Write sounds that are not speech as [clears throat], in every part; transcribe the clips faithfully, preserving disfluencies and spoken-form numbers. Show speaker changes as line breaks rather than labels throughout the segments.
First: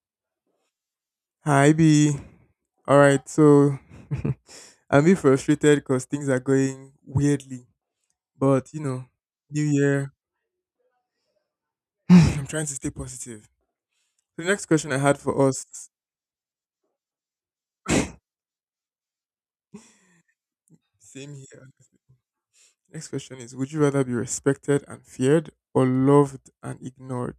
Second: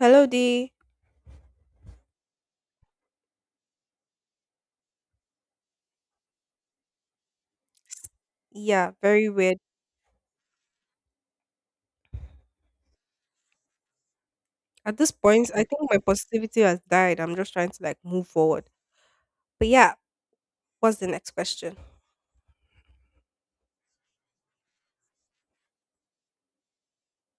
Hello, D.
Hi B. All right, so [laughs] I'm a bit frustrated because things are going weirdly, but you
Yeah,
know,
very weird.
new year. [laughs] [sighs] I'm trying to stay positive. So, the next question
At
I
this
had for
point, I think
us,
my positivity has died. I'm just trying to like move forward. But yeah, what's the next
same here.
question?
Next question is: would you rather be respected and feared, or loved and ignored?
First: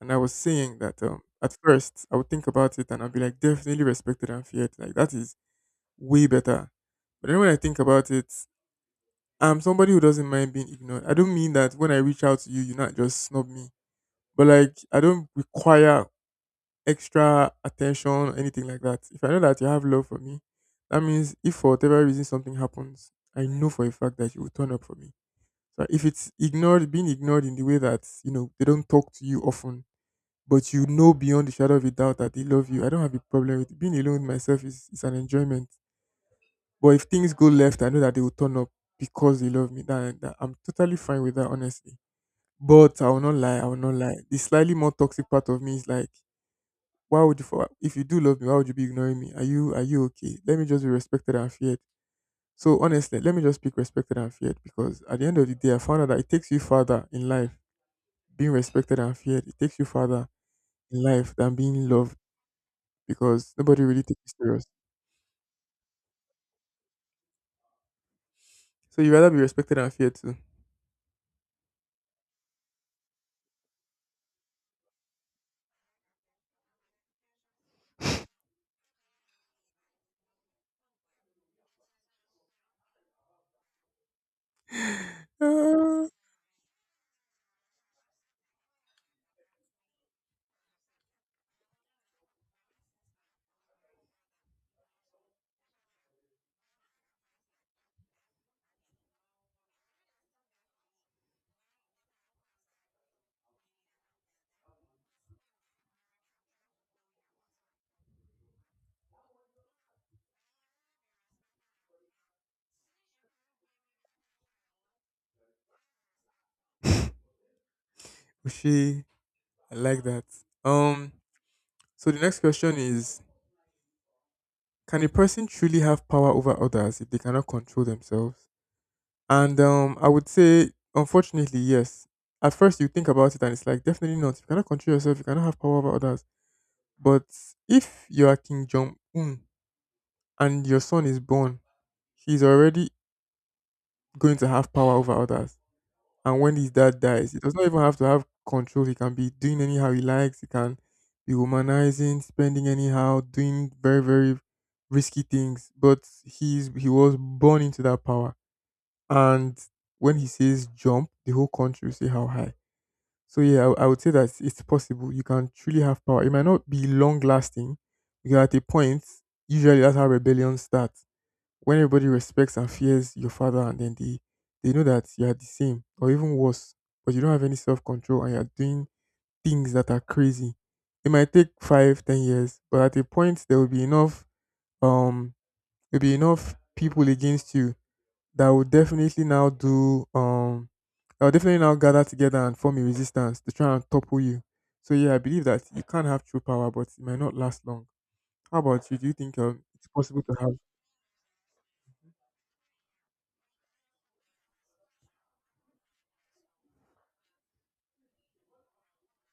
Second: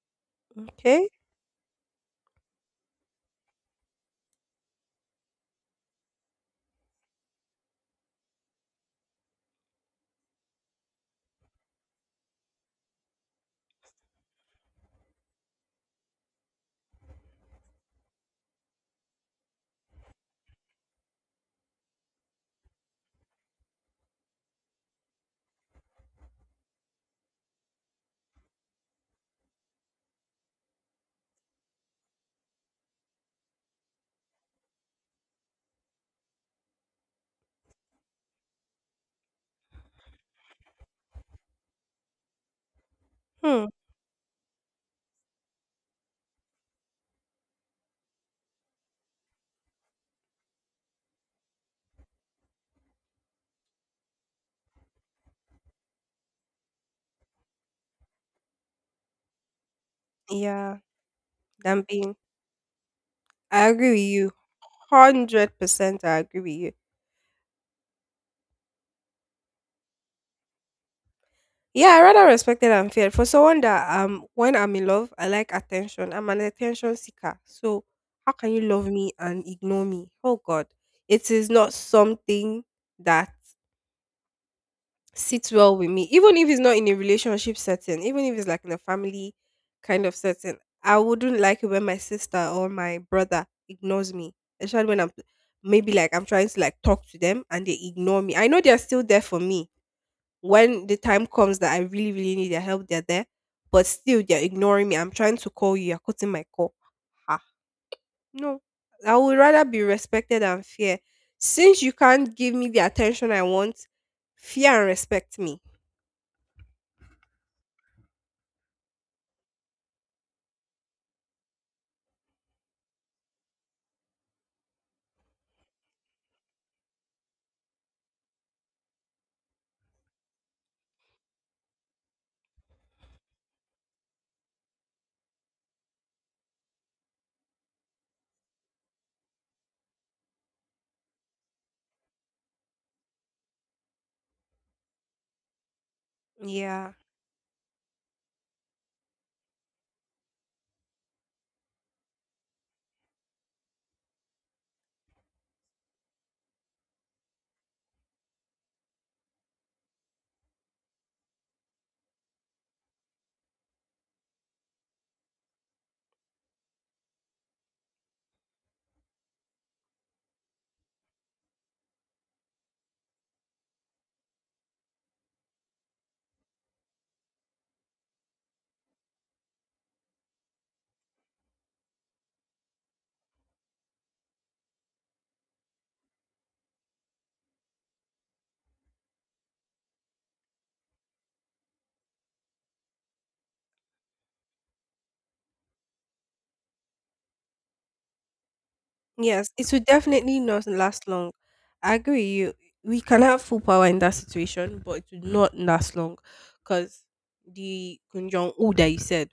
And I was saying that
Okay.
um, at first I would think about it and I'd be like, definitely respected and feared. Like that is way better. But then when I think about it, I'm somebody who doesn't mind being ignored. I don't mean that when I reach out to you, you not just snub me. But like, I don't require extra attention or anything like that. If I know that you have love for me, that means if for whatever reason something happens, I know for a fact that you will turn up for me. So if it's ignored, being ignored in the way that you know they don't talk to you often, but you know beyond the shadow of a doubt that they love you, I don't have a problem with it. Being alone with myself is is an enjoyment. But if things go left, I know that they will turn up because they love me. That, that I'm totally fine with that, honestly. But I will not lie.
Hmm.
I will not lie. The slightly more toxic part of me is like, why would you? For, if you do love me, why would you be ignoring me? Are you, are you okay? Let me just be respected and feared. So honestly, let me just speak respected and feared because at the end of the day, I found out that it takes you further in life being respected and feared. It takes you further
Yeah,
in life than being
Dambin.
loved because
I
nobody
agree with
really takes
you.
you serious.
one hundred percent I agree with you.
So you rather be respected and feared too.
Yeah, I rather respected and feared. For someone that um when I'm in love, I like attention. I'm an attention seeker. So how can you love me and ignore me? Oh God. It is not something that sits well with me, even if it's not in a relationship setting, even if it's like in a family kind of setting. I wouldn't like it when my sister or my brother ignores me, especially when I'm maybe like I'm trying to like talk to them, and they ignore me. I know they're still there for me. When the time comes that I really really need their help, they're there. But still they're ignoring me. I'm trying to call you, you're cutting my call. Ah, no, I would rather be respected than fear. Since you can't give me the attention I want, fear and respect me.
Uh, I like that. Um, so the next question is: can a person truly have power over others if they cannot control themselves? And um, I would say, unfortunately, yes. At first, you think about it and it's like, definitely not. You cannot control yourself, you cannot have power over others. But if you are King Jong Un and your son is born, he's already going to have power over others. And when his
Yeah.
dad dies, he does not even have to have control. He can be doing anyhow he likes. He can be womanizing, spending anyhow, doing very, very risky things. But he's he was born into that power. And when he says jump, the whole country will say how high. So yeah, I, I would say that it's possible. You can truly have power. It might not be long lasting because at a point, usually that's how rebellions start when everybody respects and fears your father and then they they know that you are the same or even worse, but you don't have any self control and you're doing things that are crazy. It might take five, ten years, but at a point there will be enough um there'll be enough people against you that will definitely now do um that will definitely now gather together and form a resistance to try and topple you. So yeah, I believe that you can have true power, but it might not last long. How about you? Do you think
Yes,
um,
it will
it's possible to
definitely
have?
not last long. I agree with you. We can have full power in that situation, but it will not last long because the Kim Jong Un that you said,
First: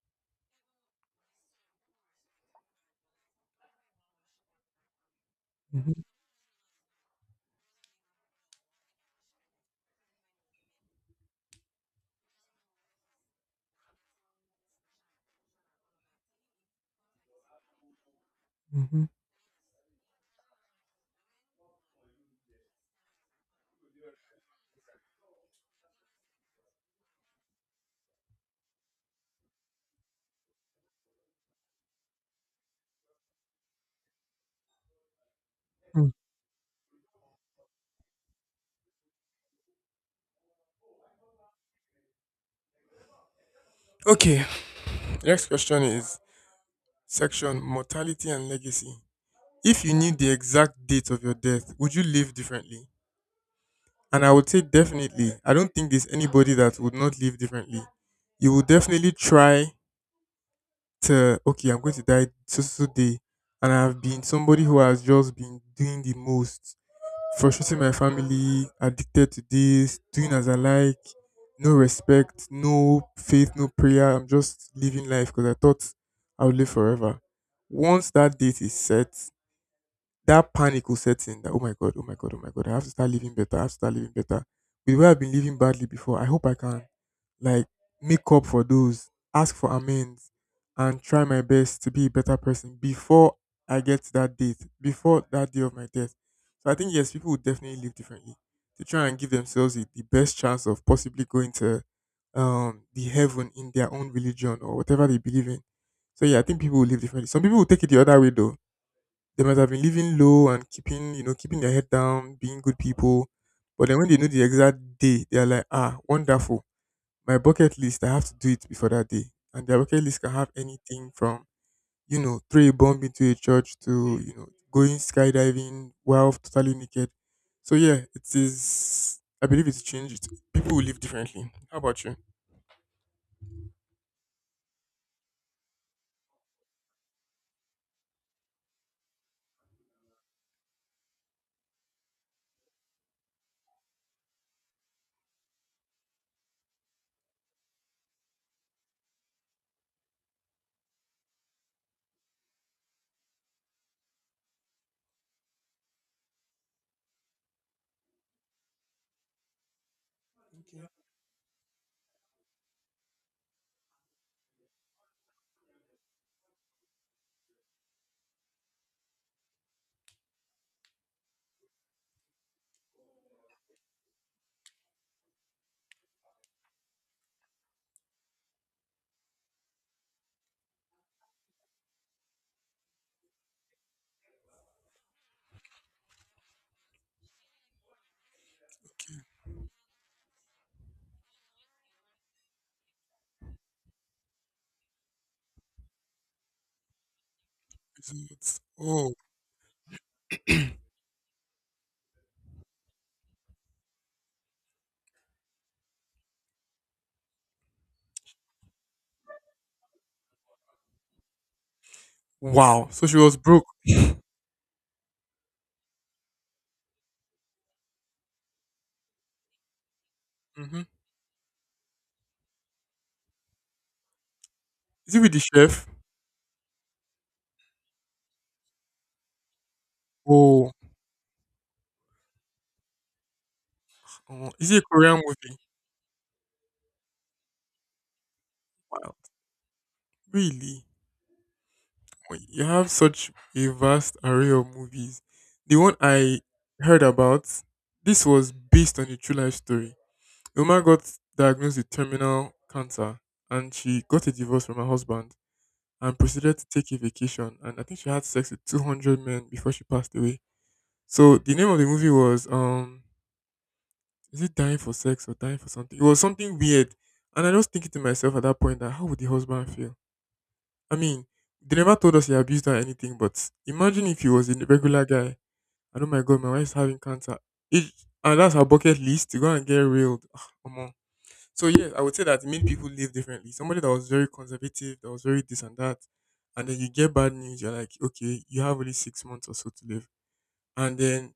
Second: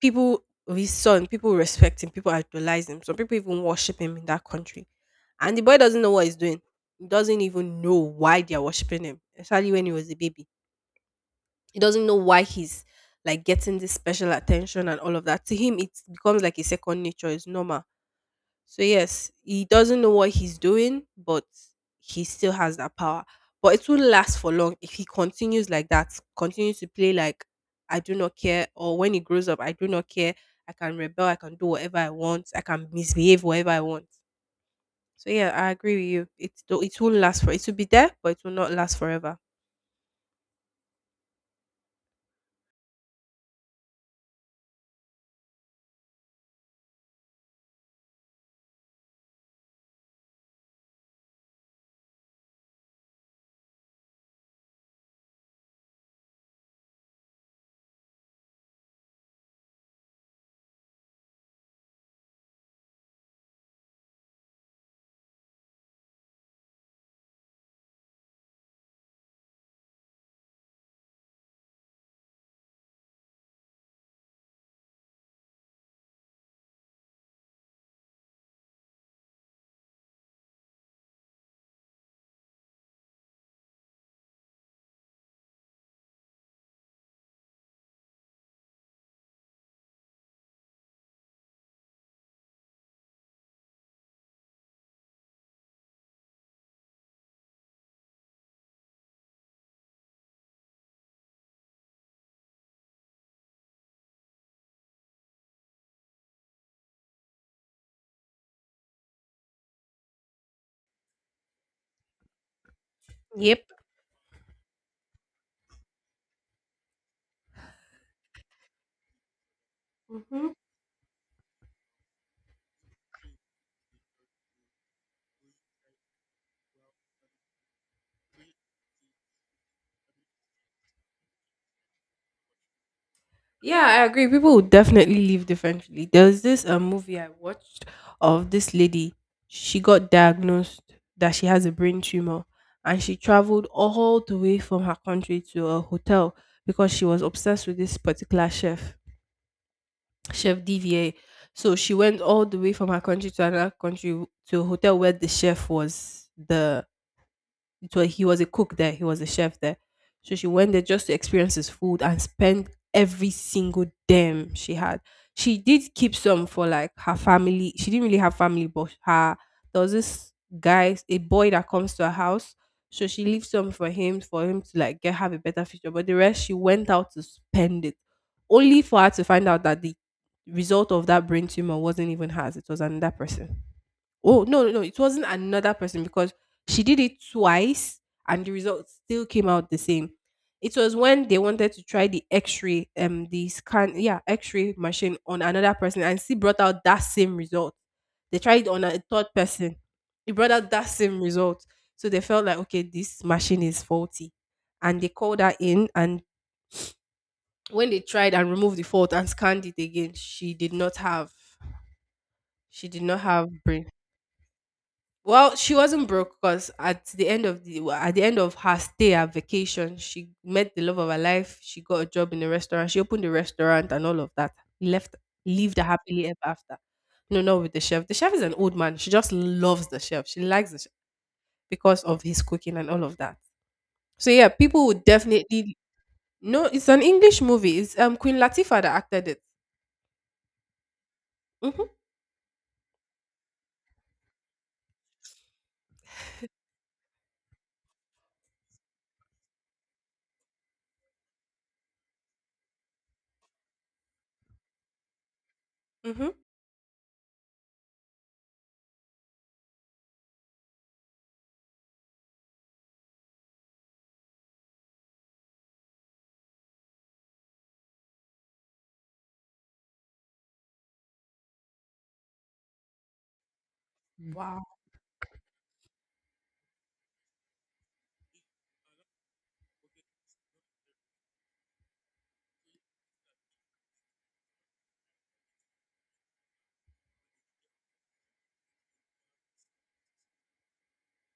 people, his son, people respect him, people idolize him. Some people even worship him in that country. And the boy
Mhm.
doesn't know what he's doing. He doesn't even know why they're worshiping him, especially when he was a baby. He doesn't know why he's like getting this special attention and all of that. To him, it becomes like a second nature. It's normal. So
Mhm.
yes, he doesn't know what he's doing, but he still has that power. But it won't last for long if he continues like that, continues to play like I do not care, or when he grows up, I do not care. I can rebel, I can do whatever I want, I can misbehave whatever I want. So yeah, I agree with
Mm.
you. It do- it won't last for, it will be there, but it will not last forever.
Okay, the next question is section mortality and legacy. If you knew the exact date of your death, would you live differently? And I would say definitely. I don't think there's anybody that would not live differently. You will definitely try to, okay, I'm going to die so so so day, and I've been somebody who has just been doing the most, frustrating my family, addicted to this, doing as I like, no respect, no faith, no prayer. I'm just living life because I thought I would live forever. Once that date is set, that panic will set in that, oh my God, oh my God, oh my God, I have to start living better, I have to start living better. With where I've been living badly before, I hope I can like make up for those, ask for amends, and try my best to be a better person before I get to that date, before that day of my death. So I think yes, people would definitely live differently to try and give themselves the, the best chance of possibly going to um the heaven in their own religion or whatever they believe in. So yeah, I think people will live differently. Some people will take it the other way though. They might have been living low and keeping, you know, keeping their head down, being good people.
Yep.
But then when they know the exact day, they are like, ah, wonderful. My bucket list, I have to do it before that day. And their bucket list can have
Mhm.
anything from, you know, throw a bomb into a church to, you know, going skydiving while totally naked. So yeah, it is, I believe it's changed. People will live differently. How about you?
Yeah, I agree. People would definitely live differently. There's this a movie I watched of this lady. She got diagnosed that she has a brain tumor, and she traveled all the way from her country to a hotel because she was obsessed with this particular chef, Chef D V A. So she went all the way from her country to another country to a hotel where the chef was the, it was, he was a cook there, he was a chef there. So she went there
Okay.
just to experience his food and spend every single damn she had. She did keep some for like her family. She didn't really have family, but her, there was this guy, a boy that comes to her house. So she leaves some for him, for him to like get have a better future. But the rest she went out to spend it. Only for her to find out that the result of that brain tumor wasn't even hers, it was another person. Oh, no, no, no. It wasn't another person because she did it twice and the result still came out the same. It was when they wanted to try the x-ray, um, the scan, yeah, x-ray machine on another person and she brought out that same result. They
Visits.
tried on a
Oh,
third person. It brought out that same result. So they felt like, okay, this machine is faulty. And they called her in, and when they tried and removed the fault and scanned it again, she did not have, she
wow.
did
So she
not
was
have
broke.
brain. Well, she wasn't broke because at the end of the, well, at the end of her stay at vacation, she met the
Hmm.
love of her life. She got a job in a restaurant. She opened a restaurant and all of that. Left
Is it with the
lived a
chef?
happily ever after. No, not with the chef. The chef is an old man. She just loves the chef. She likes
Oh,
the chef because of his cooking and all of that. So yeah,
oh, is it a
people would
Korean movie?
definitely. No, it's an English movie. It's um Queen Latifah that
Wow.
acted it.
Really?
Mm-hmm.
Oh, you have such a vast array of movies. The one I heard about, this was based on a true life story. A woman got diagnosed with terminal cancer and she got a divorce from her husband and
Mm-hmm.
proceeded to take a vacation. And I think she had sex with two hundred men before she passed away. So the name of the movie was um is it dying for sex or dying for something? It was something weird. And I was thinking to myself at that point that how would the husband feel? I mean, they never told us he abused her or anything, but imagine if he was
Wow.
a regular guy and oh my god, my wife's having cancer. It, and that's her bucket list to go and get railed. Ah, omo. So yes, I would say that many people live differently. Somebody that was very conservative, that was very this and that, and then you get bad news, you're like, okay, you have only six months or so to live. And then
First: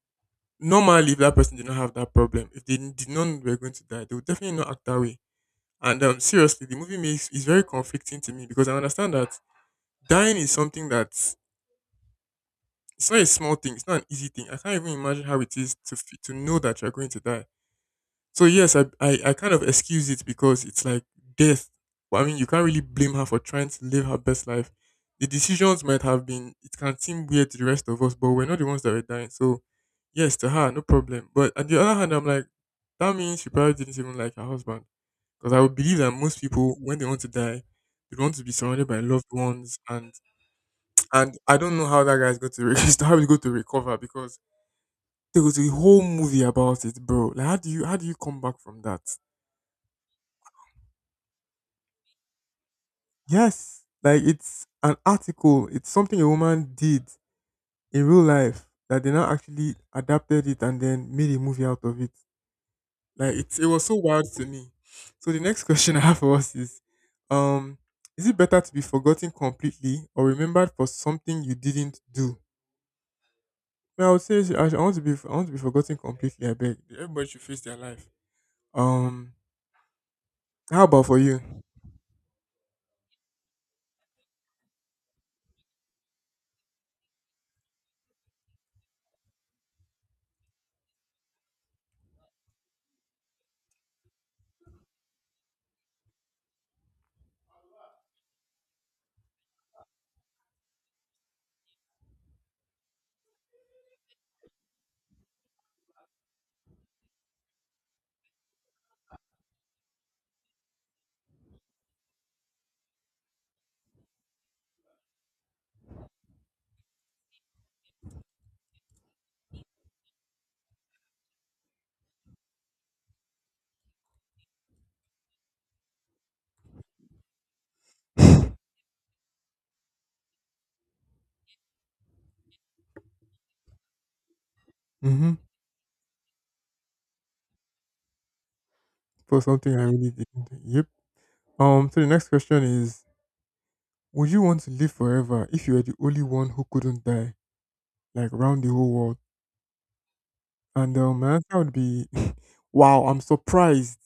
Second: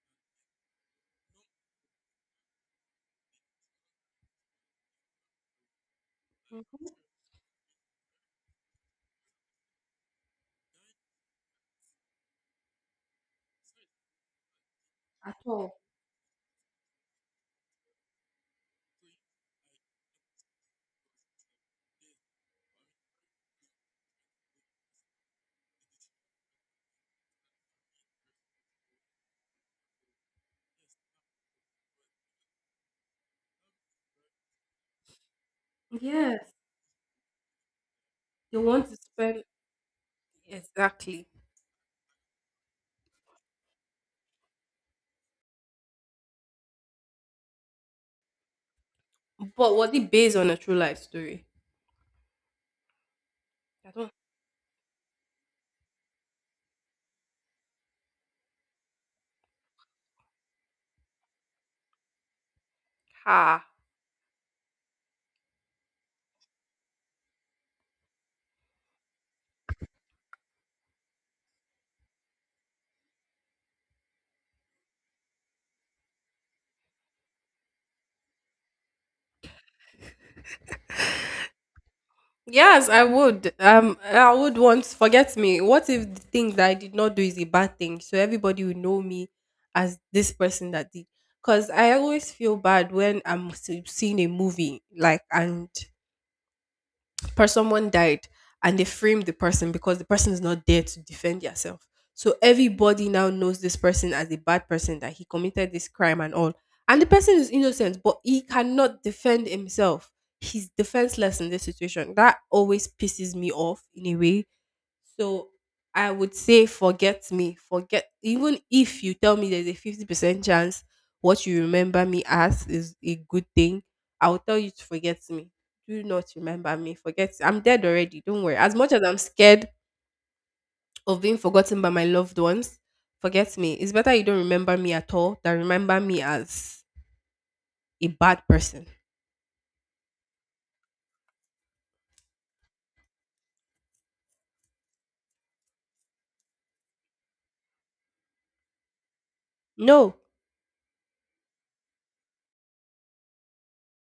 normally if that person did not have that problem, if they did not know they were going to die, they would definitely not act that way. And um, seriously, the movie makes is very conflicting to me because I understand that dying is something that it's not a small thing, it's not an easy thing. I can't even imagine
At
how it is
all.
to f- to know that you're going to die. So yes, I, I I kind of excuse it because it's like death. Well, I mean, you can't really blame her for trying to live her best life. The decisions might have been, it can seem weird to the rest of us, but we're not the ones that were dying. So yes, to her, no problem. But on the other hand, I'm like, that means she probably didn't even like her husband. Because I would believe that most
Yes.
people, when they want to die, they want to be
They want
surrounded
to
by loved
spend
ones. And
exactly.
and I don't know how that guy's going to re- [laughs] how he's going to recover because there was a whole movie about it, bro. Like how do you, how do you come back from that?
But was it based on a true life story?
Yes,
I don't.
like it's an article. It's something a woman did in real life that they now actually adapted it and then made a movie out of it. Like it,
Ah.
it was so wild to me. So the next [laughs] question I have for us is, um, is it better to be forgotten completely or remembered for something you didn't do? Well, I would say I, I want to be I want to be forgotten completely. I beg, everybody should face their life. Um, how about for you?
Yes, I would. Um, I would want. Forget me. What if the thing that I did not do is a bad thing? So everybody will know me as this person that did. Cause I always feel bad when I'm s- seeing a movie like, and per someone died and they framed the person because the person is not there to defend yourself. So everybody now knows this person as a bad person that he committed this crime and all. And the person is innocent, but he cannot defend himself. He's defenseless in this situation. That always pisses me off in a way, so I would say forget me. Forget, even if you tell me there's a fifty percent chance what you remember me as is a good thing, I will tell you to forget me. Do not remember me. Forget, I'm dead already. Don't worry. As
[laughs]
much as I'm scared of being forgotten by my loved ones, forget me. It's better you don't remember me at
Mm-hmm.
all than remember me as a bad person.
For something I really didn't do. Yep. Um, so the next question is, would you want to live forever if you were the only one who couldn't die, like round the whole world?
No.
And um, my answer would be, [laughs] wow, I'm surprised.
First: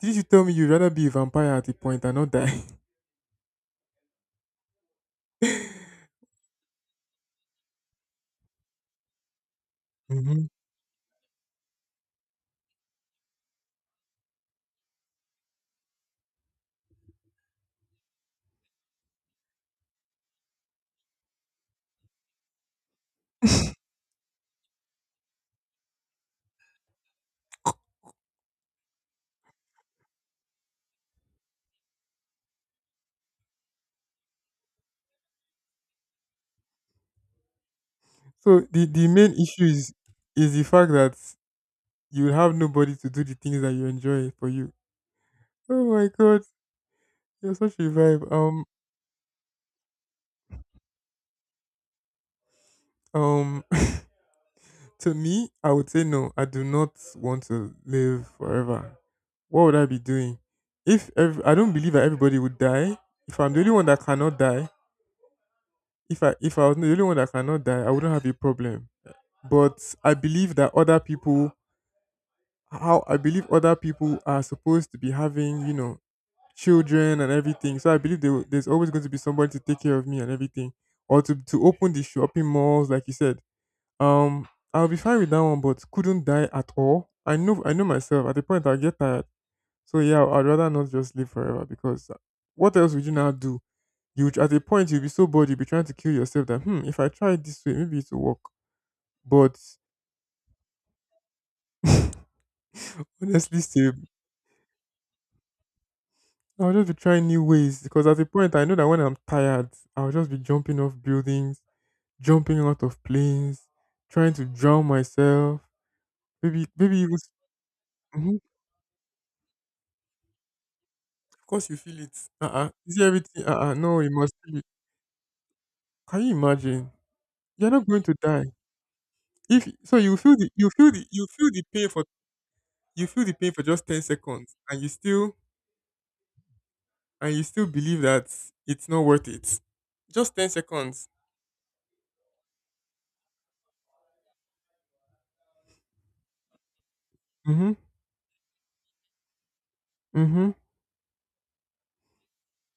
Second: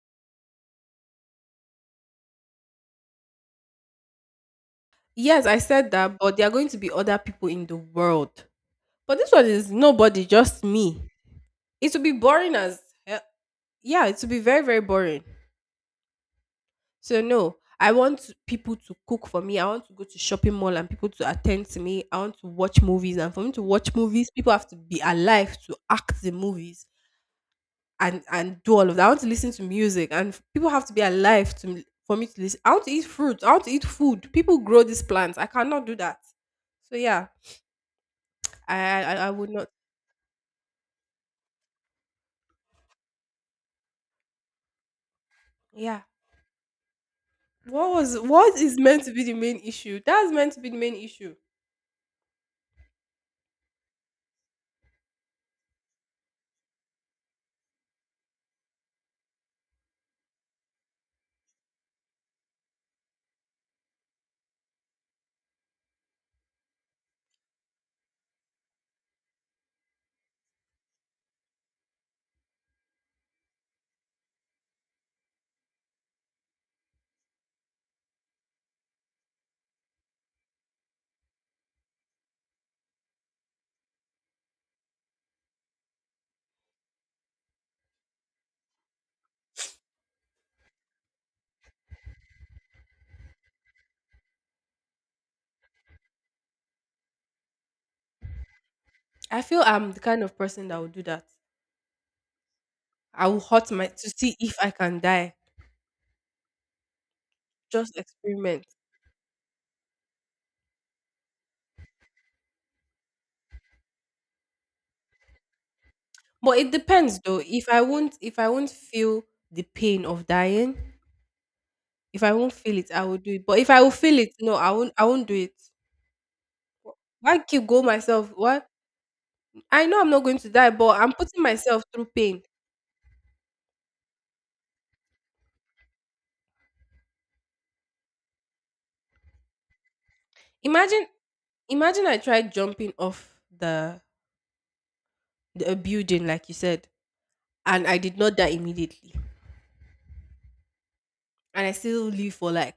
Did you tell me you'd rather be a vampire at a point and not die?
Yes, I said
[laughs]
that, but there are going to be other people in the world. But this one is nobody,
Hmm.
just me. It would be boring as hell. Yeah, it would be very very boring. So no, I want people to cook for me. I want to go to shopping mall and people to attend to me. I want to watch movies, and for me to watch movies people have to be alive to act the movies. And and do all of that. I want to listen to music, and people have to be alive to for me to listen. I want to eat fruit. I want to eat food. People grow these plants. I cannot do that. So yeah,
So
i,
the, the
I I
main
would
issue
not.
is is the fact that you will have nobody to do the things that you enjoy for you. Oh
Yeah,
my god, you're such a
what was
vibe.
what
Um
is meant to be the main issue, that's meant to be the main issue.
um [laughs] to me, I would say no. I do not want to live forever. What would I be doing? If ev- I don't believe that everybody would die. If I'm the only one that cannot die, if I if I was the only one that cannot die, I wouldn't have a problem. But I believe that other people, how I believe other people are supposed to be having, you know, children and everything. So I believe there, will- there's always going to be somebody to take care of me and everything, or to to open the shopping malls, like you said. Um, I'll be fine with that one, but couldn't die at all. I know, I know myself. At the point I get tired, so yeah, I'd rather not just live forever because uh, what else would you now do? You would- at a point you'll be so bored, you'll be trying to kill yourself that hmm, if I try it this way, maybe it will work.
I
But
feel I'm the kind of person that will do that.
[laughs]
I will
honestly,
hurt my
Steve,
to see if I can die.
I'll just be trying new ways
Just
because at a point
experiment.
I know that when I'm tired, I'll just be jumping off buildings, jumping out of planes, trying to drown myself,
But
maybe,
it
maybe even.
depends though. If I won't if I won't feel the pain of dying,
Of course you feel it.
if I won't
Uh-uh.
feel it,
Is
I
it
will do
everything?
it. But if
Uh-uh.
I will
No, you
feel it,
must
no,
feel it.
I won't I won't do it.
Can you imagine?
Why keep
You're
go
not going to
myself?
die.
What,
If
I
so,
know I'm
you
not going
feel
to
the
die,
you feel
but
the
I'm
you
putting
feel the
myself
pain for
through pain.
you feel the pain for just ten seconds, and you still and you still believe that it's not worth it. Just ten
Imagine
seconds.
imagine I tried jumping off the, the a building like you said,
Mhm.
and I did not die immediately.
Mhm.
And I still live for like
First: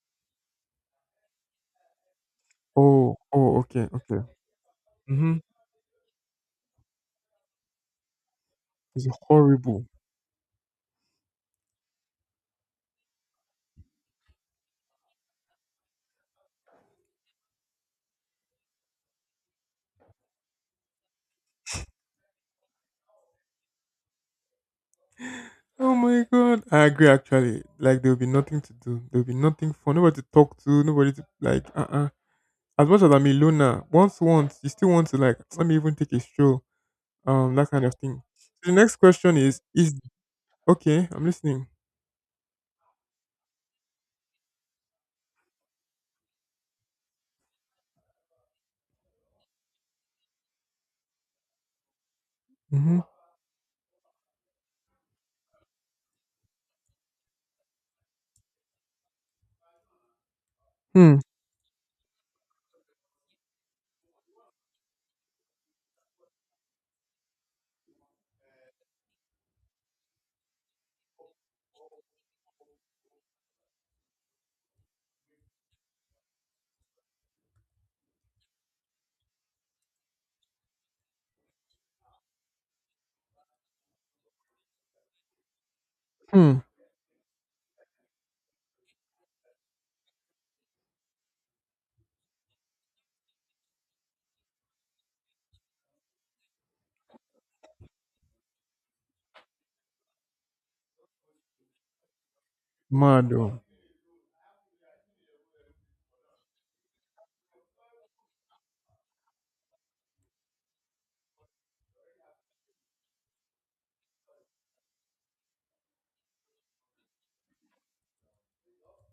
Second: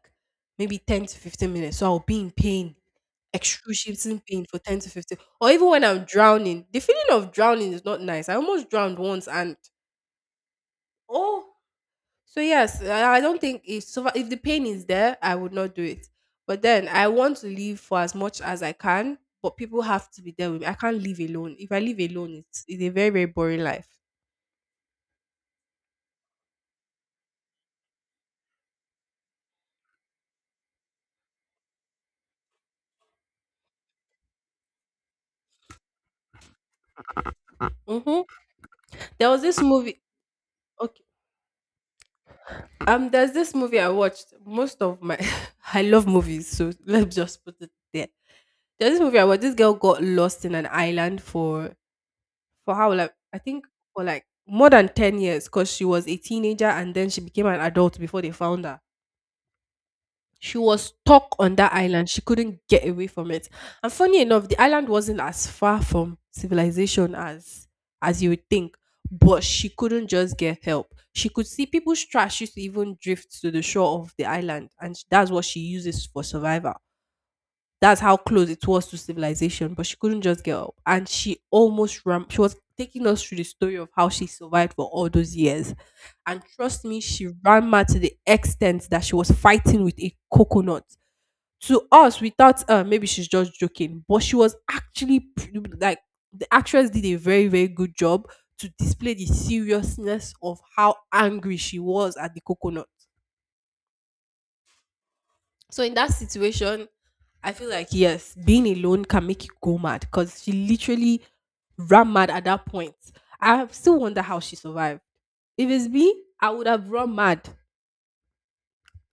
maybe ten to fifteen minutes. So I'll be in pain,
Oh. Oh. Okay. Okay.
excruciating pain for ten to fifteen.
Mhm.
Or even when I'm drowning, the feeling of drowning is not nice. I almost drowned
It's
once and
horrible.
oh, so yes, I I don't think, if, so if the pain is there, I would not do it. But then I want to live for as much as I can, but people have to be there with me. I can't live alone. If I live alone, it's, it's a very, very boring life.
Oh my god. I agree. Actually, like there will be nothing to do. There will be nothing for nobody to talk to. Nobody to like. Uh. Uh as much as I'm a loner, once once you still want to like let me even take a stroll, um, that kind of
hmm
thing. So the next
There
question
was this
is is
movie.
Okay, I'm listening.
Um, there's this movie I watched. Most of my [laughs] I love movies, so let's just put it there. There's this movie I watched. This girl got lost in an island for for how
Mm-hmm.
like I think for like more than ten years because she was a teenager and then she became an adult before they found her. She was
Hmm.
stuck on that island. She couldn't get away from it. And funny enough, the island wasn't as far from civilization as as you would think, but she couldn't just get help. She could see people's trash used to even drift to the shore of the island, and sh- that's what she uses for survival. That's how close it was to civilization, but she couldn't just get up. And she almost ran. She was taking us through the story of how she survived for all those years. And
Hmm.
trust me, she ran mad to the extent that she was fighting with a coconut. To us, we thought uh, maybe she's just joking, but she was actually p- like the actress did a very, very good job to display the seriousness of how angry she was at the coconut.
Mad. Oh.
So, in that situation, I feel like yes, being alone can make you go mad because she literally ran mad at that point. I still wonder how she survived. If it's me, I would have run mad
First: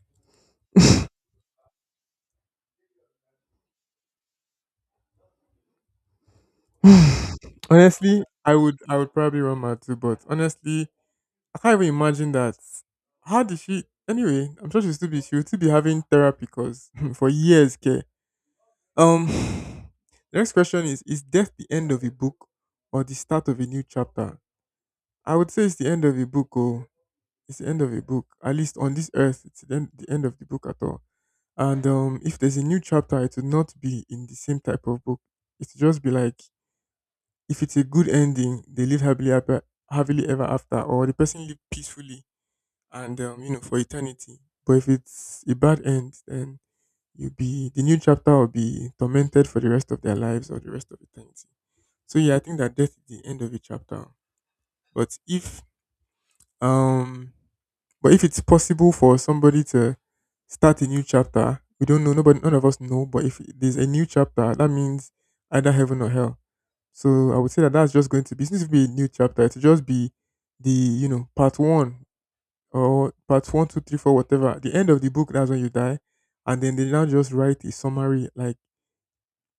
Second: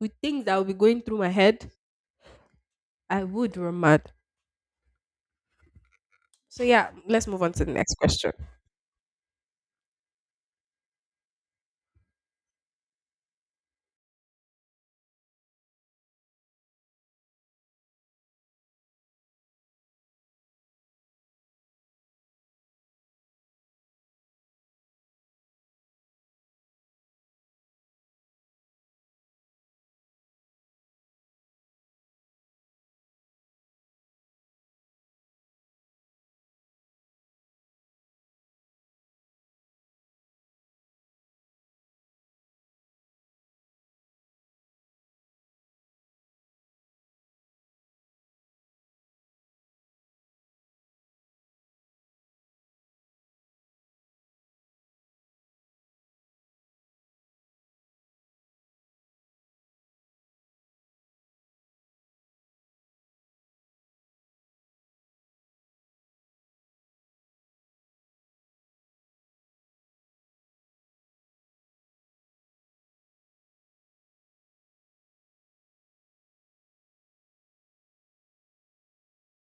with things that would be going through my head. I would run mad. So yeah, let's move on
[sighs]
to the next
Honestly,
question.
I would I would probably run mad too, but honestly, I can't even imagine that. How did she? Anyway, I'm sure she'll still be she'll still be having therapy because [laughs] for years, okay. Um, [sighs] the next question is: Is death the end of a book or the start of a new chapter? I would say it's the end of a book. Oh, it's the end of a book. At least on this earth, it's the end, the end of the book at all. And um, if there's a new chapter, it would not be in the same type of book. It would just be like, if it's a good ending, they live happily ever, happily ever after, or the person live peacefully and um, you know for eternity. But if it's a bad end, then you'll be the new chapter will be tormented for the rest of their lives or the rest of eternity. So yeah, I think that death is the end of a chapter. But if um But if it's possible for somebody to start a new chapter, we don't know. Nobody, none of us know. But if there's a new chapter, that means either heaven or hell. So I would say that that's just going to be. Since it to be a new chapter, it'll just be the you know part one, or part one, two, three, four, whatever. At the end of the book, that's when you die, and then they now just write a summary like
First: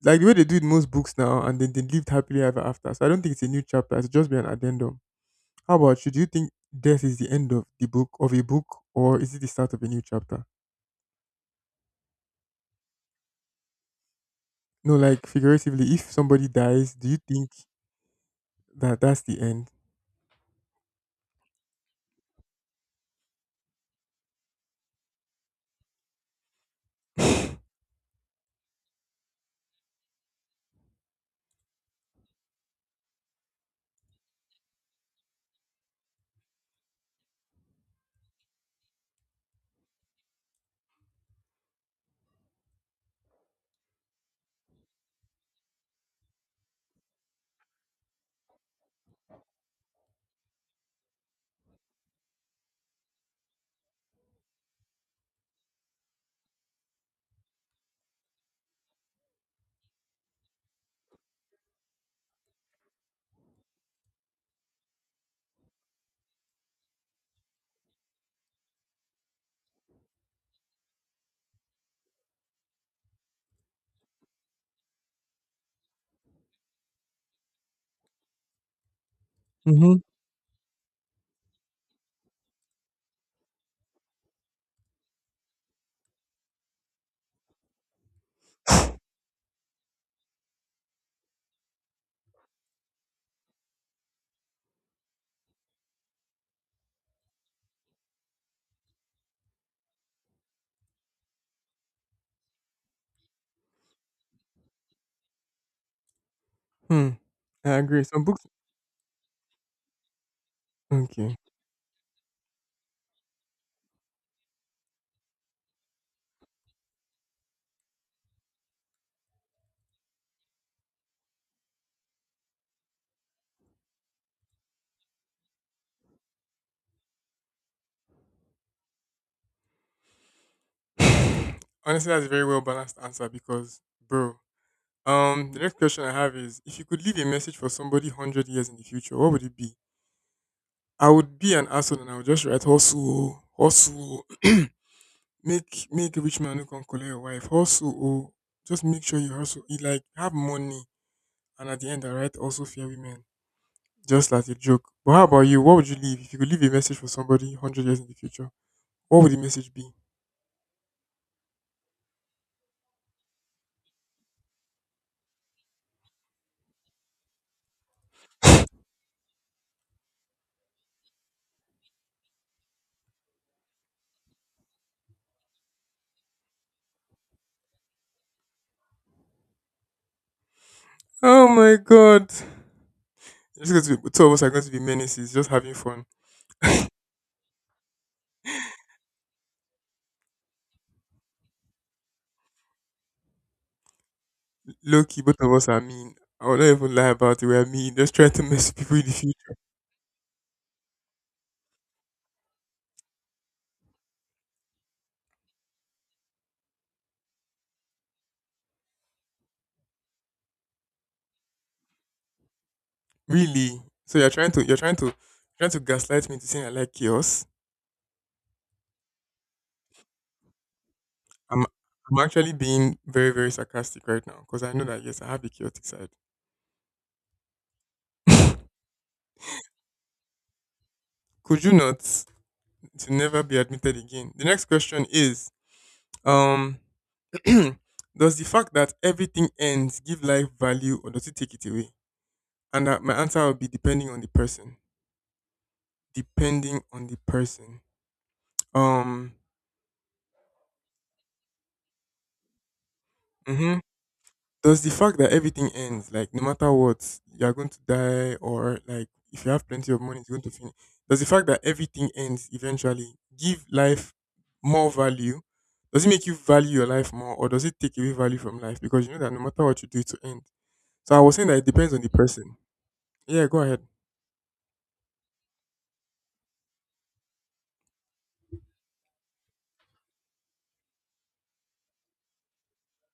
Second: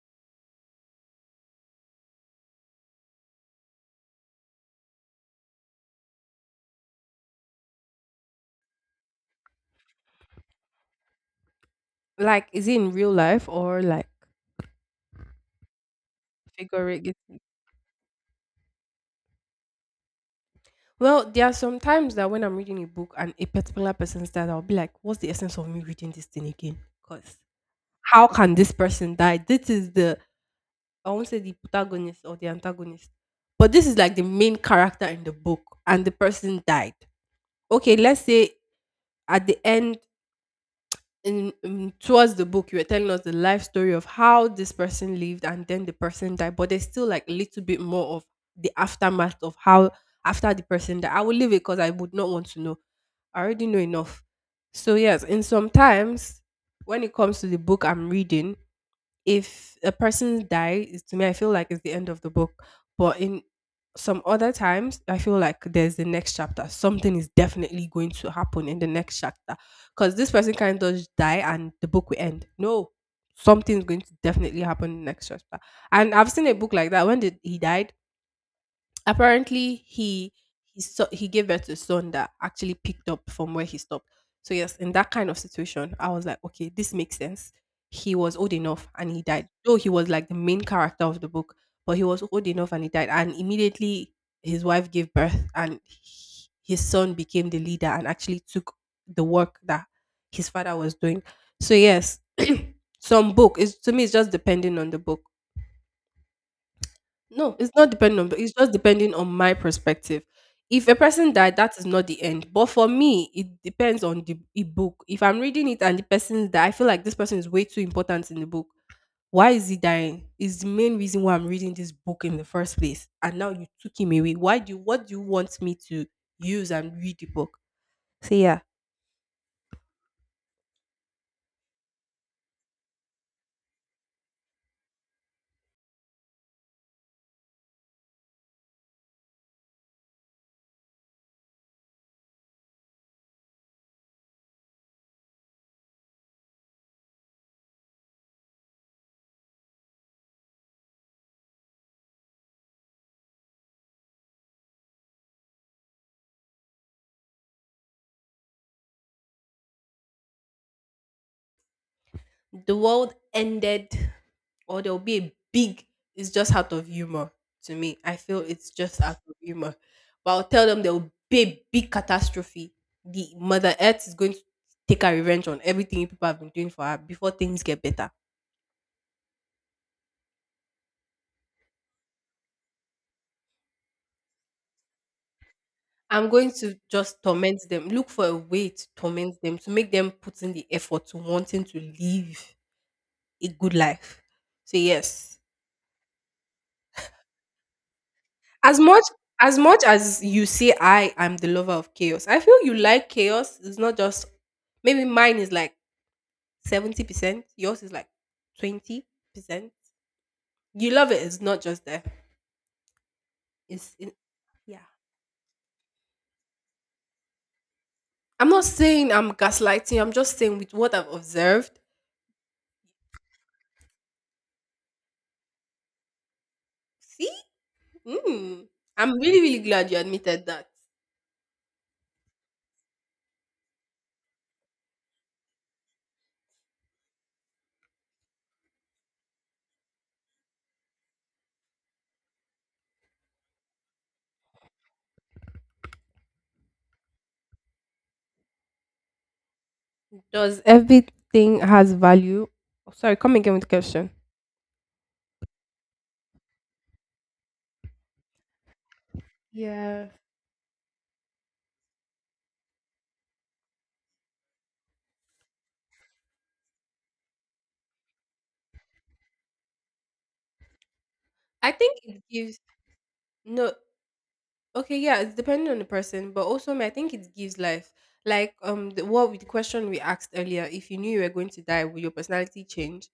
like the way they do in most books now, and then they lived happily ever after. So I don't think it's a new chapter. It's just be an addendum. How about you? Do you think death is the end of the book of a book, or is it the start of a new chapter?
Like, is it in real life or like
No, like figuratively, if somebody dies, do
figurative?
you think that that's the end?
Well, there are some times that when I'm reading a book and a particular person dies, I'll be like, what's the essence of me reading this thing again? Because how can this person die? This is the, I won't say the protagonist or the antagonist, but this is like the main character in the book and the person died. Okay, let's say at the end in, in towards the book you were telling us the life story of how this person lived, and then the person died, but there's still like a little bit more of the aftermath of how after the person died. I will leave it because I would not want to know. I already know enough. So yes, and sometimes when it comes to the book I'm reading, if a person dies, to me I feel like it's the end of the book. But in some other times I feel like there's the next chapter. Something is definitely going to happen in the next chapter, because this person can't just die and the book will end. No, something's going to definitely happen in the next chapter. And I've seen a book like that. When did he died, apparently
Mm-hmm.
he he so, he gave birth to a son that actually picked up from where he stopped. So yes, in that kind of situation, I was like, okay, this makes sense. He was old enough and he died. Though he was like the main character of the book, but he was old enough and he died. And immediately his wife gave birth and he- his son became the leader and actually took the work that his father was doing. So yes, [clears throat] some book is, to me it's just depending on the book.
Hmm.
No, it's
I
not
agree.
depending
Some
on,
books.
it's just depending on my perspective. If a person
Okay.
died, that is not the end. But for me, it depends on the e- book. If I'm reading it and the person died, I feel like this person is way too important in the book. Why is he dying? Is the main reason why I'm reading this book in the first place. And now you took him away. Why do you, what do you want me to use and read the book? So yeah,
[laughs] Honestly, that's a very well balanced answer because, bro. Um, the next question I have is: If you could leave a message for somebody hundred years in the future, what would it be? I would be an asshole and I would just write hustle, hustle. [clears throat] Make make rich man who can collect your wife. Hustle, oh, just make sure you hustle. You like have money, and at the end, I write also fear women. Just like a joke. But how about you? What would you leave if you could leave a message for somebody hundred years in the future? What would the message be?
the world ended, or there'll be a big, it's just out of humor. To me I feel it's just out of humor, but I'll tell them there'll be a big catastrophe. The mother earth is going to take her revenge on everything people have been doing for her before things get better.
Oh my god! It's just going to be, two of us are going to be menaces, just having fun.
I'm going to just torment them, look for a way to torment them to make them put in the effort to wanting to live a good life. So
Low key,
yes,
both of us are mean. I will not even lie about it. We are mean. Just trying to [laughs] mess with
as
people
much
in the future.
as much as you say I am the lover of chaos, I feel you like chaos. It's not just, maybe mine is like seventy percent, yours is like twenty percent. You love it. It's not just there.
Really?
It's in,
So you're trying to you're
yeah.
trying to trying to gaslight me to saying I like chaos?
I'm not saying I'm gaslighting. I'm just saying with what I've
I'm
observed.
I'm actually being very very sarcastic right now because I know that yes, I have a chaotic side.
See,
[laughs]
mm, I'm really really glad you admitted that.
Could you not to never be admitted again? The next question is um [clears throat] does the fact that everything ends give life value or does it take it away? And that my answer will be depending on the person. Depending on the person. Um
Does everything has value? Oh, sorry, come again with the
mhm.
question.
Does the fact that everything ends, like no matter what, you're going to die, or like if you have plenty of
Yeah,
money, it's going to finish. Does the fact that everything ends eventually give life more value? Does it make you value your life more, or does it take away value from life? Because you know that no matter what you do, it will end. So I was saying that it
I
depends
think
on the
it
person.
gives,
Yeah, go
no.
ahead.
Okay, yeah, it's depending on the person, but also me, I think it gives life. Like um, the, what we- the question we asked earlier: if you knew you were going to die, would your personality change?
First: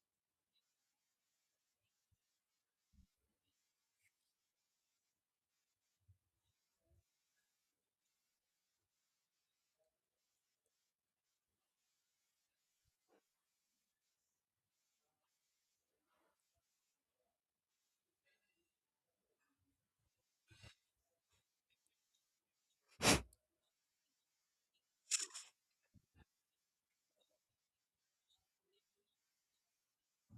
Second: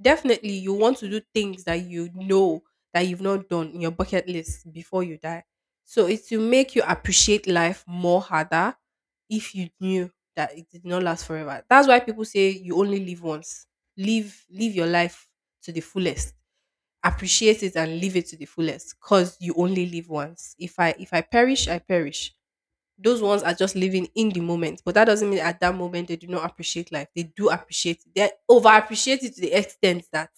Definitely, you want to do things that you know that you've not done in your bucket list before you die. So it will make you appreciate life more harder if you knew that it did not last forever. That's why people say you only live once. Live live your life to the fullest, appreciate it and live it to the fullest, because you only live once. If I, if i perish I perish. Those ones are just living in the moment, but that doesn't mean at that moment they do not appreciate life. They do appreciate it, they over appreciate it to the extent that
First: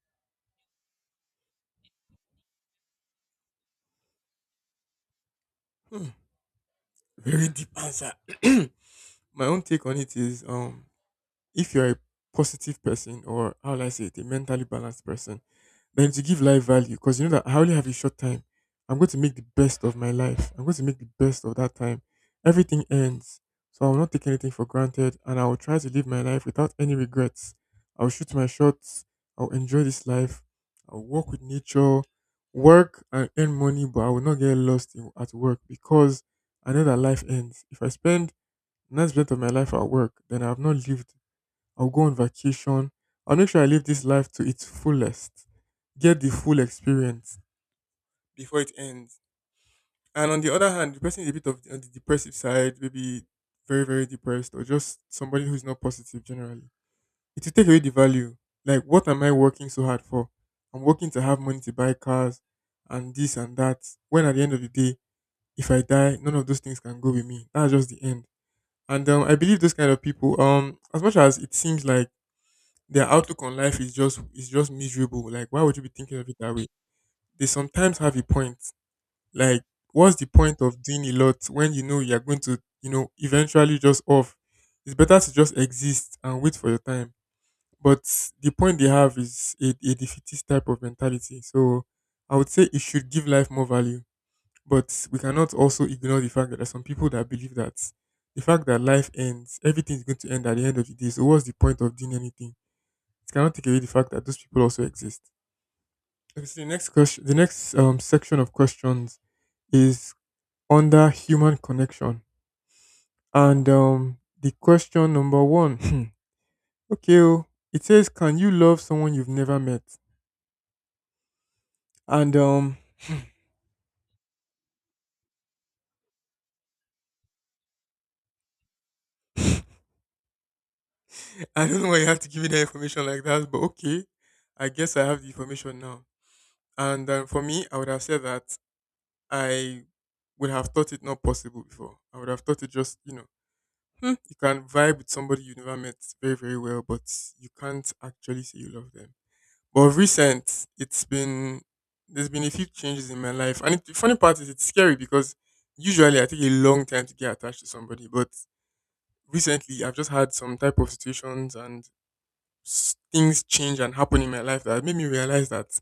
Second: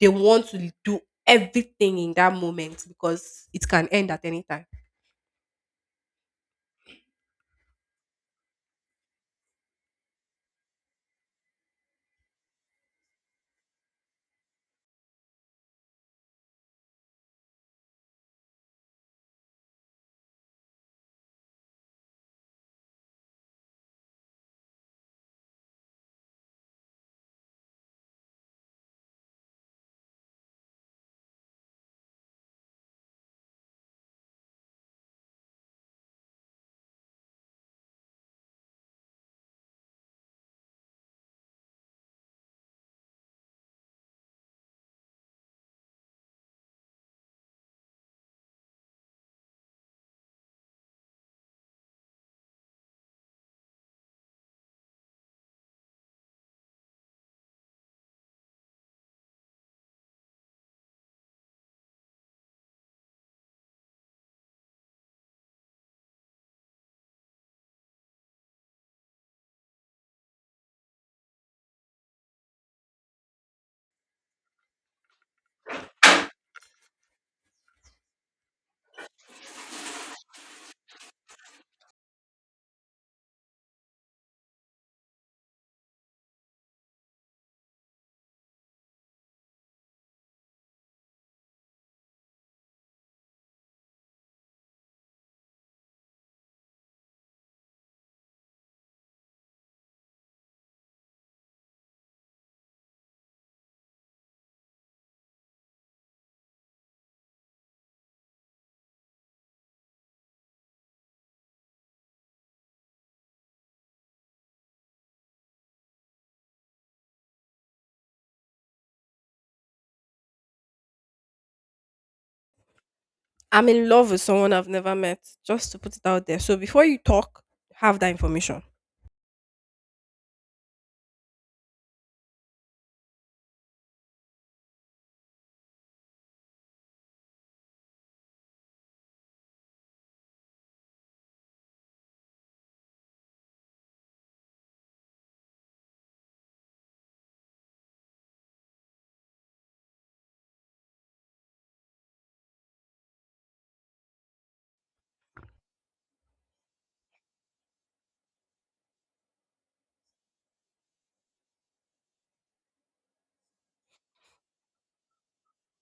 they want to do everything in that moment because it can end at any time.
Hmm. Very deep answer. [clears throat] My own take on it is, um, if you're a positive person, or how will I say it, a mentally balanced person, like to give life value because you know that I only have a short time. I'm going to make the best of my life. I'm going to make the best of that time. Everything ends. So I will not take anything for granted and I will try to live my life without any regrets. I'll shoot my shots. I'll enjoy this life. I'll work with nature, work and earn money, but I will not get lost in, at work because I know that life ends. If I spend ninety percent of my life at work, then I have not lived. I'll go on vacation. I'll make sure I live this life to its fullest. Get the full experience before it ends. And on the other hand, the person is a bit of on the depressive side, maybe very, very depressed, or just somebody who's not positive generally. It will take away the value. Like, what am I working so hard for? I'm working to have money to buy cars and this and that. When at the end of the day, if I die, none of those things can go with me. That's just the end. And um, I believe those kind of people, um, as much as it seems like their outlook on life is just is just miserable. Like, why would you be thinking of it that way? They sometimes have a point. Like, what's the point of doing a lot when you know you're going to, you know, eventually just off? It's better to just exist and wait for your time. But the point they have is a, a defeatist type of mentality. So I would say it should give life more value. But we cannot also ignore the fact that there are some people that believe that the fact that life ends, everything is going to end at the end of the day. So what's the point of doing anything? It cannot take away the fact that those people also exist. Okay, so the next question, the next um, section of questions is under human connection, and um, the question number one, [clears throat] okay, oh, it says, "Can you love someone you've never met?" And um,
I'm in love with someone I've never met, just to put it out there. So before you talk, have that information.
[laughs] I don't know why you have to give me the information like that, but okay, I guess I have the information now. And um, for me, I would have said that I would have thought it not possible before. I would have thought it just, you know, hmm, you can vibe with somebody you never met very, very well, but you can't actually say you love them. But of recent, it's been there's been a few changes in my life, and it, the funny part is it's scary because usually I take a long time to get attached to somebody, but recently I've just had some type of situations and s- things change and happen in my life that made me realize that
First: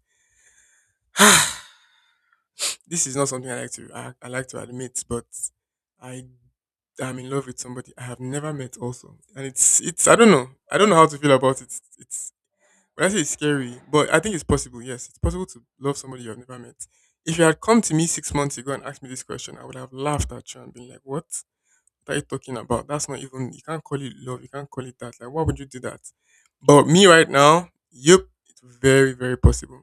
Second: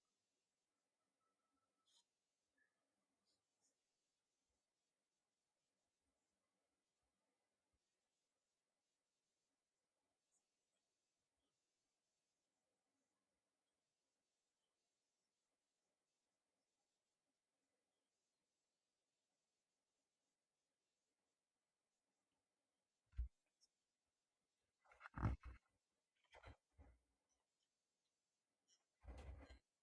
[sighs] this is not something I like to I, I like to admit, but I I'm in love with somebody I have never met also. And it's it's I don't know. I don't know how to feel about it. It's when I say it's scary, but I think it's possible, yes. It's possible to love somebody you have never met. If you had come to me six months ago and asked me this question, I would have laughed at you and been like, "What are you talking about? That's not even— you can't call it love, you can't call it that. Like why would you do that?" But me right now, yep, it's very, very possible.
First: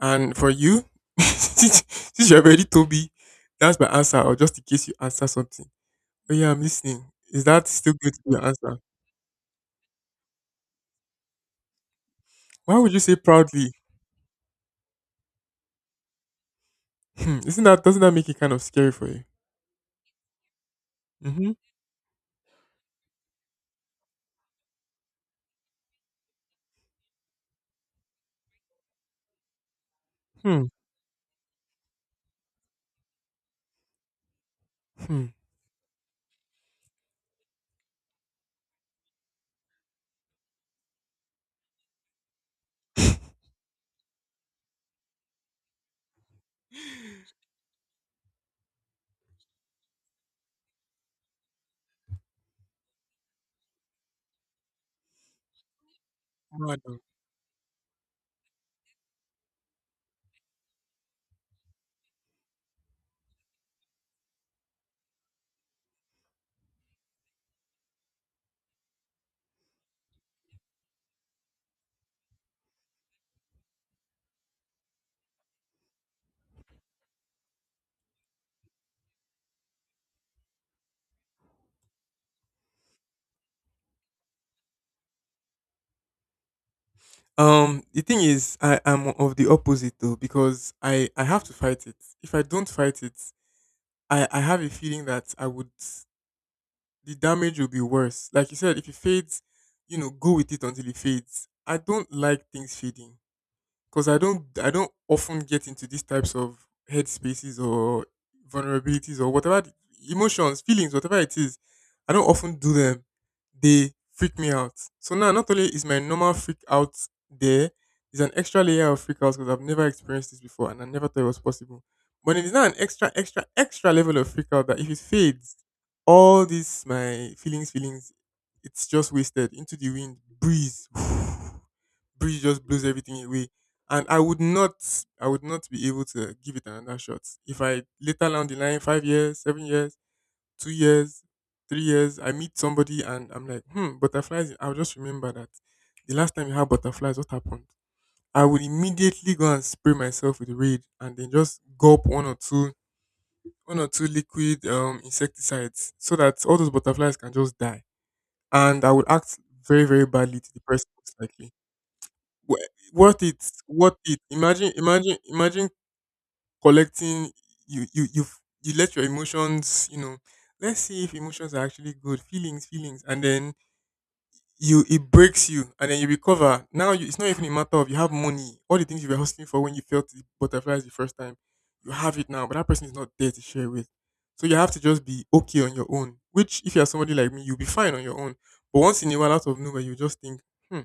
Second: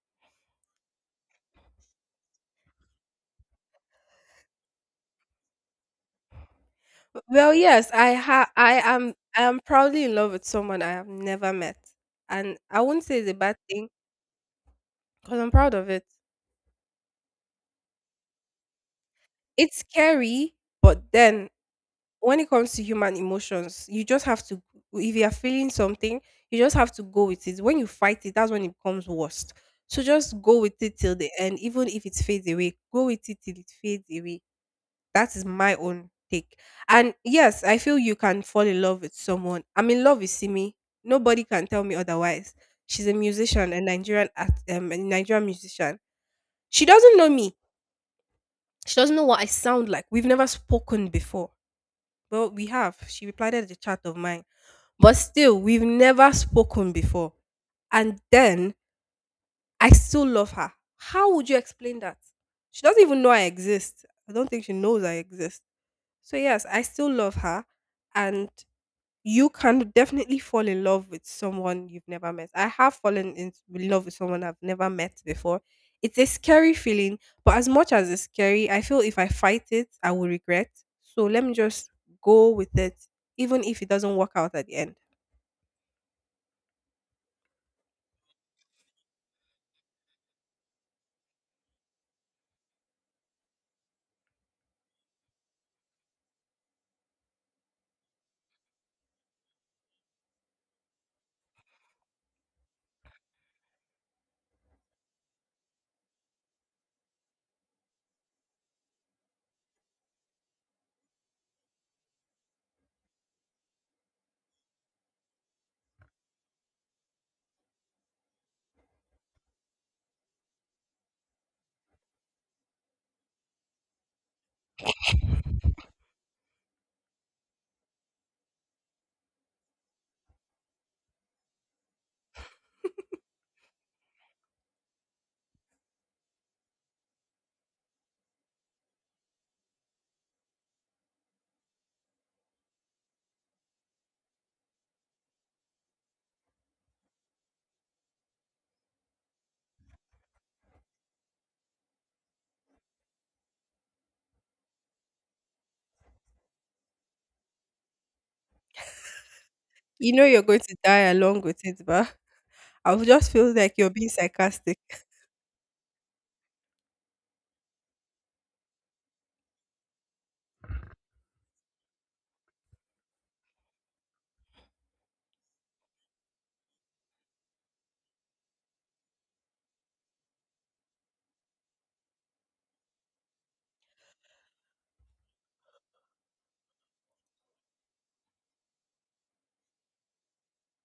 And for you, [laughs] since you have already told me that's my answer, or just in case you answer something— Oh yeah, I'm listening. Is
Well,
that
yes,
still
I
good to be your
ha I
answer?
am I am proudly in love with someone I have never met. And
Why
I
would you
wouldn't
say
say it's a bad
proudly?
thing because I'm proud of it.
Hmm. Isn't that— doesn't that make it kind of scary for you?
It's scary, but then
Mm-hmm.
when it comes to human emotions, you just have to, if you are feeling something, you just have to go with it. When you fight it, that's when it becomes worst. So just go
Hmm.
with it till the end, even if it fades away. Go with it till it fades away.
Hmm.
That is my own take. And yes, I feel you can fall in love with someone. I'm in love with Simi. Nobody can tell me otherwise. She's a musician, a Nigerian act, um, a Nigerian musician. She doesn't know me. She doesn't know what I sound like. We've never spoken before. Well, we have. She replied to the chat of mine. But still, we've never
No, I
spoken
don't.
before. And then I still love her. How would you explain that? She doesn't even know I exist. I don't think she knows I exist. So yes, I still love her, and you can definitely fall in love with someone you've never met. I have fallen in love with someone I've never met before. It's a scary feeling, but as much as it's scary, I feel if I fight it, I will regret. So let me just go with it, even if it doesn't work out at the end.
Um, the thing is, I am of the opposite though because I I have to fight it. If I don't fight it, I I have a feeling that I would— the damage will be worse. Like you said, if it fades, you know, go with it until it fades. I don't like things fading. Because I don't— I don't often get into these types of headspaces or vulnerabilities or whatever the— emotions, feelings, whatever it is. I don't often do them. They freak me out. So now, not only is my normal freak out there, there's an extra layer of freak out because I've never experienced this before and I never thought it was possible. But it is now an extra, extra, extra level of freak out that if it fades, all these my feelings, feelings, it's just wasted into the wind, breeze. [laughs] [sighs] Breeze just blows everything away. And I would not, I would not be able to give it another shot. If I later down the line, five years, seven years, two years, three years, I meet somebody and I'm like, hmm, butterflies. I'll just remember that the last time you had butterflies, what happened? I would immediately go and spray myself with Raid and then just gulp one or two, one or two liquid um, insecticides so that all those butterflies can just die. And I would act very, very
You know
badly
you're
to
going
the
to
person
die
most
along
likely.
with it, but
Wha—
I would
worth
just
it,
feel like you're
worth
being
it. Imagine,
sarcastic. [laughs]
imagine, imagine collecting. You, you, you, you let your emotions. You know, let's see if emotions are actually good. Feelings, feelings, and then you— it breaks you, and then you recover. Now you— it's not even a matter of you have money. All the things you were hustling for when you felt the butterflies the first time, you have it now. But that person is not there to share with. So you have to just be okay on your own. Which, if you are somebody like me, you'll be fine on your own. But once in a while, out of nowhere, you just think, hmm,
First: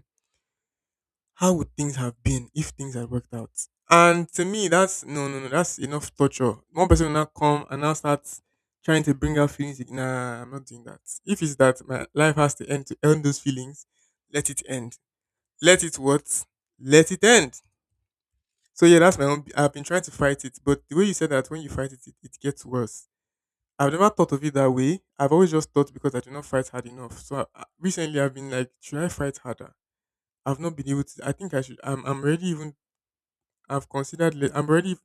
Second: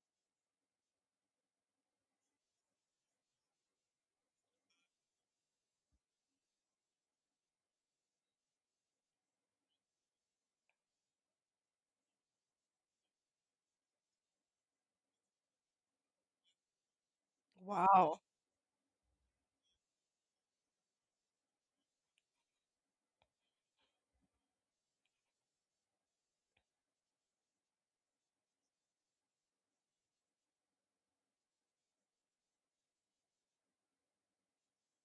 how would things have been if things had worked out? And to me, that's— no, no, no, that's enough torture. One person will now come and now start trying to bring out feelings. Like, nah, I'm not doing that. If it's that my life has to end to end those feelings, let it end. Let it what? Let it end.
Wow.
So yeah, that's my own. I've been trying to fight it, but the way you said that when you fight it, it, it gets worse. I've never thought of it that way. I've always just thought because I do not fight hard enough. So I, I- recently, I've been like, should I fight harder? I've not been able to. I think I should. I'm. I'm already even— I've considered. Let— I'm already.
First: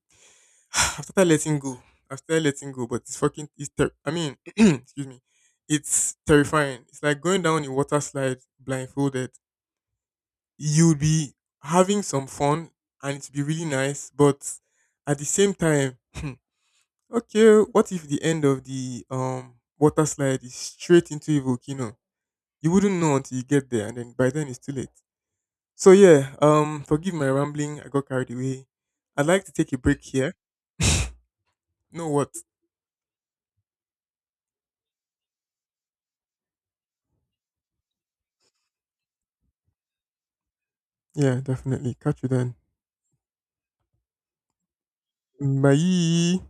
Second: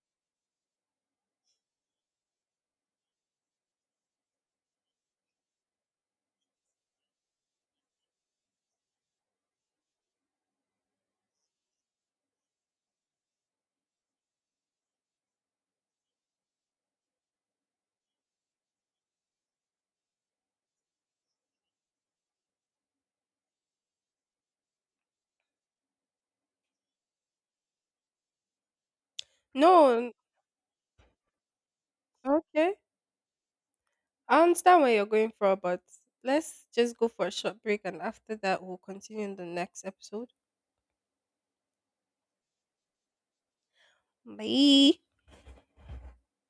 [sighs] I've started letting go. I've started letting go, but it's fucking— it's— ter— I mean, [clears throat] excuse me. It's terrifying. It's like going down a water slide blindfolded. You'll be having some fun, and it'll be really nice. But at the same time, hmm, okay, what if the end of the um water slide is straight into a volcano? You wouldn't know until you get there, and then by then it's too late. So yeah, um, forgive my rambling. I got carried away. I'd like to take a
No,
break
n-
here. You know what?
okay. I understand where you're going from, but let's just go for a short break and after that we'll continue in the next episode.
Yeah, definitely. Catch you then.
Bye.
Bye.